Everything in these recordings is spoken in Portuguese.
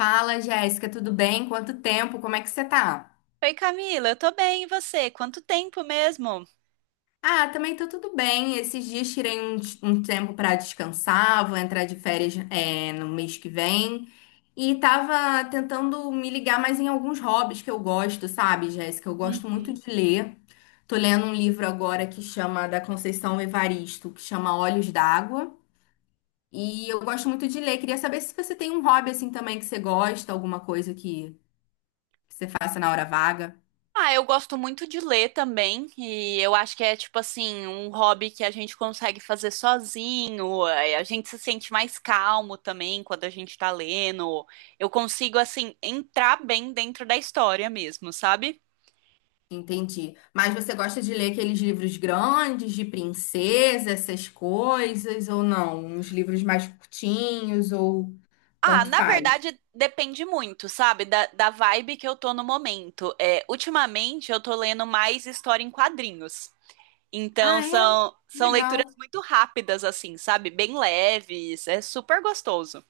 Fala, Jéssica, tudo bem? Quanto tempo? Como é que você tá? Oi, Camila, eu tô bem, e você? Quanto tempo mesmo? Ah, também tô tudo bem. Esses dias tirei um tempo pra descansar, vou entrar de férias, é, no mês que vem. E tava tentando me ligar mais em alguns hobbies que eu gosto, sabe, Jéssica? Eu gosto muito Uhum. de ler. Tô lendo um livro agora que chama da Conceição Evaristo, que chama Olhos d'Água. E eu gosto muito de ler. Queria saber se você tem um hobby assim também que você gosta, alguma coisa que você faça na hora vaga. Ah, eu gosto muito de ler também, e eu acho que é tipo assim, um hobby que a gente consegue fazer sozinho, é, a gente se sente mais calmo também quando a gente tá lendo. Eu consigo assim entrar bem dentro da história mesmo, sabe? Entendi. Mas você gosta de ler aqueles livros grandes, de princesa, essas coisas, ou não? Uns livros mais curtinhos, ou Ah, tanto na faz? verdade depende muito, sabe, da vibe que eu tô no momento. É, ultimamente eu tô lendo mais história em quadrinhos. Ah, Então é? são leituras Legal. muito rápidas, assim, sabe? Bem leves, é super gostoso.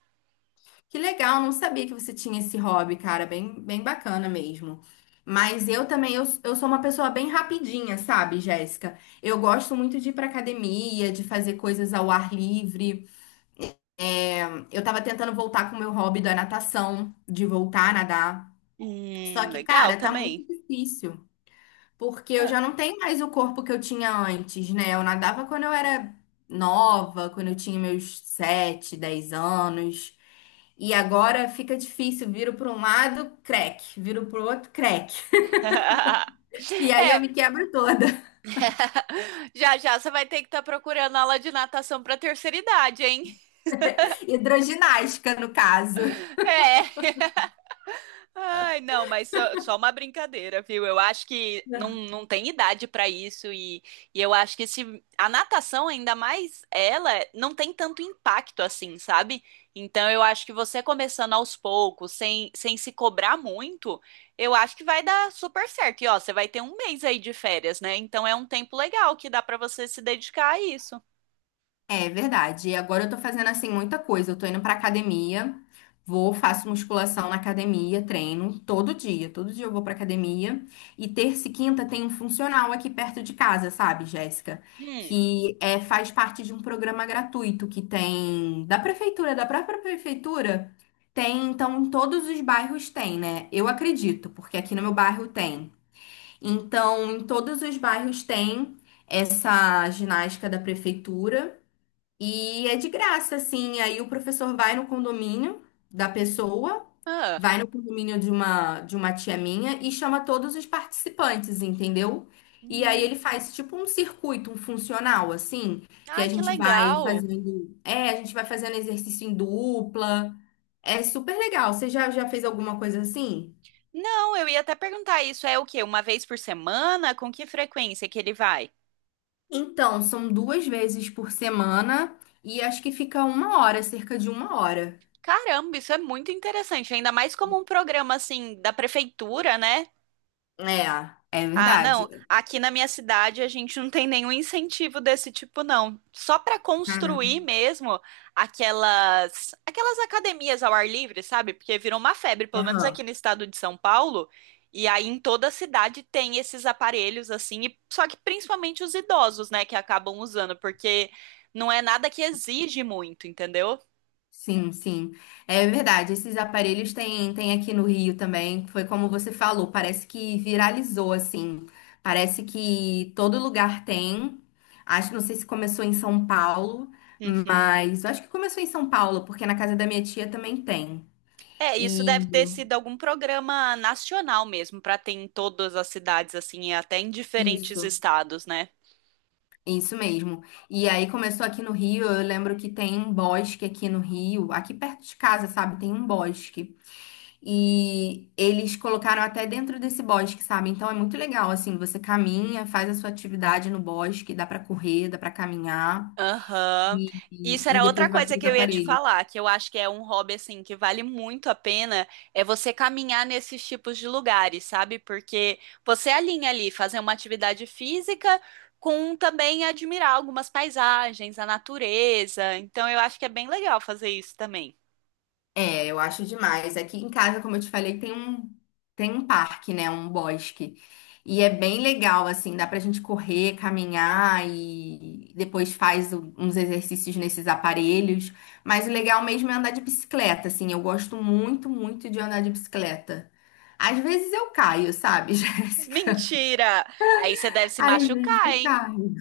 Que legal, não sabia que você tinha esse hobby, cara, bem, bem bacana mesmo. Mas eu também, eu sou uma pessoa bem rapidinha, sabe, Jéssica? Eu gosto muito de ir pra academia, de fazer coisas ao ar livre. Eu tava tentando voltar com o meu hobby da natação, de voltar a nadar. Só que, Legal cara, tá muito também. difícil, porque eu Ah. já não tenho mais o corpo que eu tinha antes, né? Eu nadava quando eu era nova, quando eu tinha meus 7, 10 anos. E agora fica difícil, viro para um lado, crack, viro para o outro, crack. E aí eu É, me quebro toda. já já você vai ter que estar procurando aula de natação para terceira idade, hein? Hidroginástica, no caso. É. Ai, não, mas só uma brincadeira, viu? Eu acho que não tem idade pra isso, e eu acho que se a natação, ainda mais ela, não tem tanto impacto assim, sabe? Então eu acho que você começando aos poucos, sem se cobrar muito, eu acho que vai dar super certo. E ó, você vai ter um mês aí de férias, né? Então é um tempo legal que dá pra você se dedicar a isso. É verdade. E agora eu tô fazendo assim muita coisa. Eu tô indo pra academia, vou, faço musculação na academia, treino todo dia. Todo dia eu vou pra academia. E terça e quinta tem um funcional aqui perto de casa, sabe, Jéssica? Hum. Que é, faz parte de um programa gratuito que tem da prefeitura, da própria prefeitura. Tem, então, em todos os bairros tem, né? Eu acredito, porque aqui no meu bairro tem. Então, em todos os bairros tem essa ginástica da prefeitura. E é de graça, assim. Aí o professor vai no condomínio da pessoa, Ah. vai no condomínio de uma tia minha e chama todos os participantes, entendeu? E aí Hum. ele faz tipo um circuito, um funcional, assim, que Ai, a que gente vai legal. fazendo. É, a gente vai fazendo exercício em dupla. É super legal. Você já fez alguma coisa assim? Não, eu ia até perguntar, isso é o quê? Uma vez por semana? Com que frequência que ele vai? Então, são 2 vezes por semana e acho que fica uma hora, cerca de uma hora. Caramba, isso é muito interessante, ainda mais como um programa assim da prefeitura, né? É, é Ah, não. verdade. Aqui na minha cidade a gente não tem nenhum incentivo desse tipo, não. Só para construir mesmo aquelas academias ao ar livre, sabe? Porque virou uma febre, pelo menos aqui Caramba. no estado de São Paulo. E aí em toda a cidade tem esses aparelhos assim, só que principalmente os idosos, né, que acabam usando, porque não é nada que exige muito, entendeu? Sim, sim. É verdade. Esses aparelhos tem, tem aqui no Rio também. Foi como você falou, parece que viralizou, assim. Parece que todo lugar tem. Acho, não sei se começou em São Paulo, Uhum. mas eu acho que começou em São Paulo, porque na casa da minha tia também tem. É, isso deve ter E sido algum programa nacional mesmo, para ter em todas as cidades, assim, e até em diferentes isso, estados, né? isso mesmo. E aí começou aqui no Rio. Eu lembro que tem um bosque aqui no Rio, aqui perto de casa, sabe? Tem um bosque. E eles colocaram até dentro desse bosque, sabe? Então é muito legal, assim, você caminha, faz a sua atividade no bosque, dá pra correr, dá pra caminhar Aham. e, Isso e era outra depois vai coisa pros que eu ia te aparelhos. falar, que eu acho que é um hobby assim que vale muito a pena, é você caminhar nesses tipos de lugares, sabe? Porque você alinha ali fazer uma atividade física com também admirar algumas paisagens, a natureza. Então eu acho que é bem legal fazer isso também. É, eu acho demais. Aqui em casa, como eu te falei, tem um parque, né? Um bosque. E é bem legal, assim, dá pra gente correr, caminhar e depois faz uns exercícios nesses aparelhos. Mas o legal mesmo é andar de bicicleta, assim. Eu gosto muito, muito de andar de bicicleta. Às vezes eu caio, sabe, Jéssica? Mentira! Aí você deve se Às vezes machucar, eu hein? caio.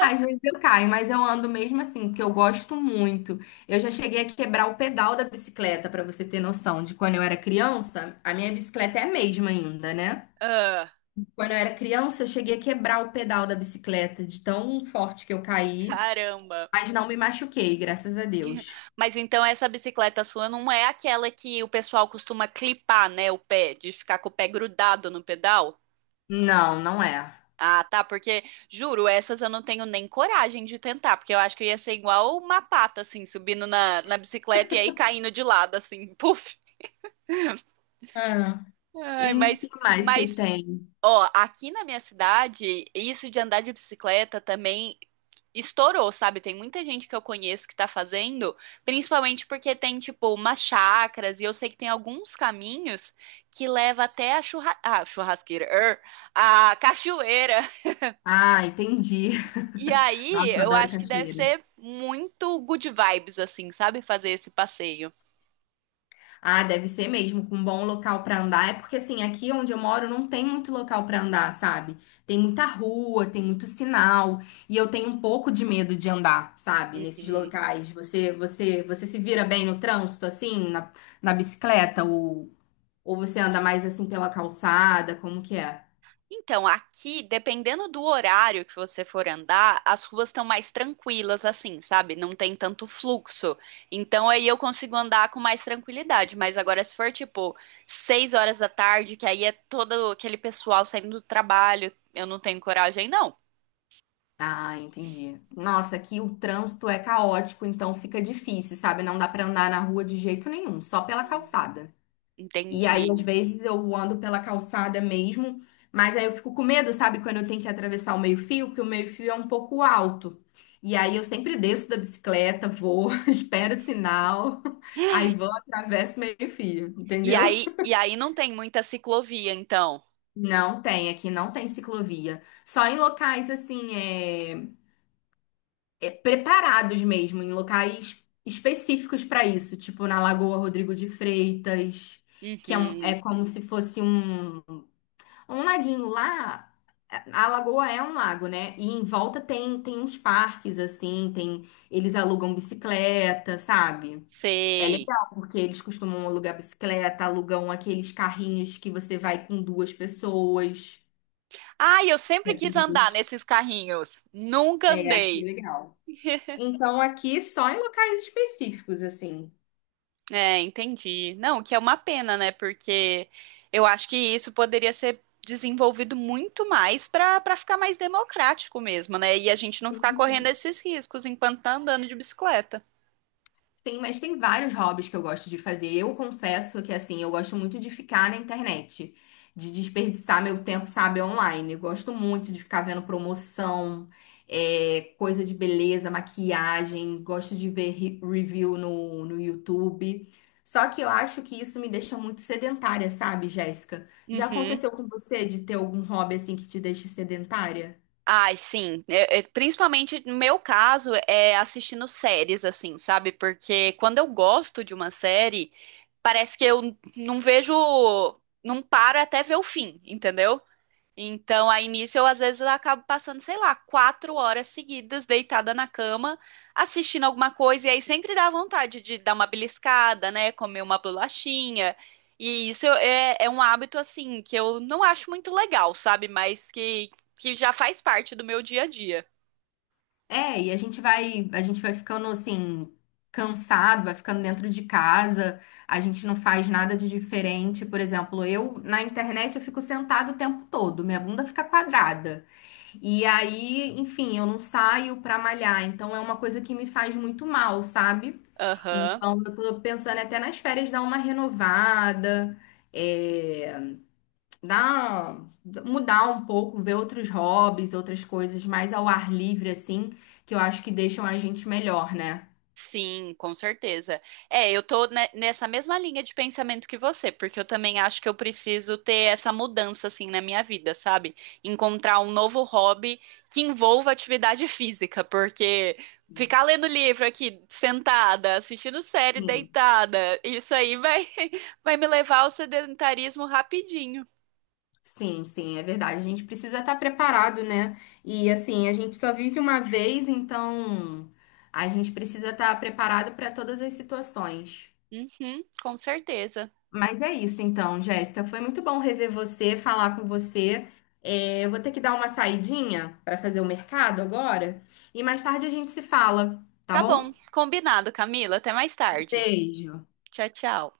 Às vezes eu caio, mas eu ando mesmo assim, porque eu gosto muito. Eu já cheguei a quebrar o pedal da bicicleta, pra você ter noção de quando eu era criança, a minha bicicleta é a mesma ainda, né? Ah, Quando eu era criança, eu cheguei a quebrar o pedal da bicicleta de tão forte que eu caí, caramba. mas não me machuquei, graças a Deus. Mas então essa bicicleta sua não é aquela que o pessoal costuma clipar, né, o pé, de ficar com o pé grudado no pedal? Não, não é. Ah, tá, porque juro, essas eu não tenho nem coragem de tentar, porque eu acho que ia ser igual uma pata, assim, subindo na bicicleta e aí caindo de lado, assim, puf. Ah. E Ai, o que mas, mais que mas, tem? ó, aqui na minha cidade, isso de andar de bicicleta também estourou, sabe? Tem muita gente que eu conheço que tá fazendo, principalmente porque tem, tipo, umas chacras, e eu sei que tem alguns caminhos que leva até a churra... ah, churrasqueira, er, a cachoeira. Ah, entendi. E aí, Nossa, eu eu adoro acho que deve cachoeira. ser muito good vibes, assim, sabe? Fazer esse passeio. Ah, deve ser mesmo, com um bom local pra andar. É porque assim, aqui onde eu moro não tem muito local pra andar, sabe? Tem muita rua, tem muito sinal, e eu tenho um pouco de medo de andar, sabe? Nesses Uhum. locais. Você, você, você se vira bem no trânsito assim, na, na bicicleta ou você anda mais assim pela calçada, como que é? Então, aqui, dependendo do horário que você for andar, as ruas estão mais tranquilas, assim, sabe? Não tem tanto fluxo. Então, aí eu consigo andar com mais tranquilidade. Mas agora, se for tipo 6 horas da tarde, que aí é todo aquele pessoal saindo do trabalho, eu não tenho coragem, não. Ah, entendi. Nossa, aqui o trânsito é caótico, então fica difícil, sabe? Não dá pra andar na rua de jeito nenhum, só pela Hum. calçada. E aí, às Entendi. vezes, eu ando pela calçada mesmo, mas aí eu fico com medo, sabe, quando eu tenho que atravessar o meio-fio, porque o meio-fio é um pouco alto. E aí eu sempre desço da bicicleta, vou, espero o sinal, aí vou, atravesso o meio-fio, E entendeu? aí, e aí não tem muita ciclovia, então. Não tem, aqui não tem ciclovia. Só em locais assim, é, é, preparados mesmo, em locais específicos para isso, tipo na Lagoa Rodrigo de Freitas, que é, Uhum, é como se fosse um um laguinho lá, a lagoa é um lago, né? E em volta tem, tem uns parques, assim, tem, eles alugam bicicleta, sabe? É sei. legal, porque eles costumam alugar bicicleta, alugam aqueles carrinhos que você vai com duas pessoas. Ai, eu sempre Vai com quis andar duas. nesses carrinhos. Nunca É, aqui é andei. legal. Então, aqui só em locais específicos, assim. É, entendi. Não, o que é uma pena, né? Porque eu acho que isso poderia ser desenvolvido muito mais para ficar mais democrático mesmo, né? E a gente não ficar Sim, correndo sim. esses riscos enquanto tá andando de bicicleta. Tem, mas tem vários hobbies que eu gosto de fazer. Eu confesso que, assim, eu gosto muito de ficar na internet, de desperdiçar meu tempo, sabe, online. Eu gosto muito de ficar vendo promoção, é, coisa de beleza, maquiagem. Gosto de ver review no, no YouTube. Só que eu acho que isso me deixa muito sedentária, sabe, Jéssica? Já Uhum. aconteceu com você de ter algum hobby, assim, que te deixa sedentária? Ai, sim. Principalmente no meu caso, é assistindo séries, assim, sabe? Porque quando eu gosto de uma série, parece que eu não vejo. Não paro até ver o fim, entendeu? Então, aí nisso eu às vezes acabo passando, sei lá, 4 horas seguidas deitada na cama, assistindo alguma coisa, e aí sempre dá vontade de dar uma beliscada, né? Comer uma bolachinha. E isso é um hábito, assim, que eu não acho muito legal, sabe? Mas que já faz parte do meu dia a dia. É, e a gente vai ficando assim, cansado, vai ficando dentro de casa, a gente não faz nada de diferente. Por exemplo, eu na internet eu fico sentado o tempo todo, minha bunda fica quadrada. E aí, enfim, eu não saio pra malhar, então é uma coisa que me faz muito mal, sabe? Aham. Então eu tô pensando até nas férias dar uma renovada. eh, dar, Mudar um pouco, ver outros hobbies, outras coisas mais ao ar livre, assim, que eu acho que deixam a gente melhor, né? Sim, com certeza. É, eu tô nessa mesma linha de pensamento que você, porque eu também acho que eu preciso ter essa mudança assim na minha vida, sabe? Encontrar um novo hobby que envolva atividade física, porque ficar lendo livro aqui sentada, assistindo série Sim, deitada, isso aí vai vai me levar ao sedentarismo rapidinho. sim, sim, é verdade. A gente precisa estar preparado, né? E assim, a gente só vive uma vez, então a gente precisa estar preparado para todas as situações. Uhum, com certeza. Mas é isso então, Jéssica. Foi muito bom rever você, falar com você. É, eu vou ter que dar uma saidinha para fazer o mercado agora e mais tarde a gente se fala, tá Tá bom? bom, combinado, Camila. Até mais tarde. Beijo. Tchau, tchau.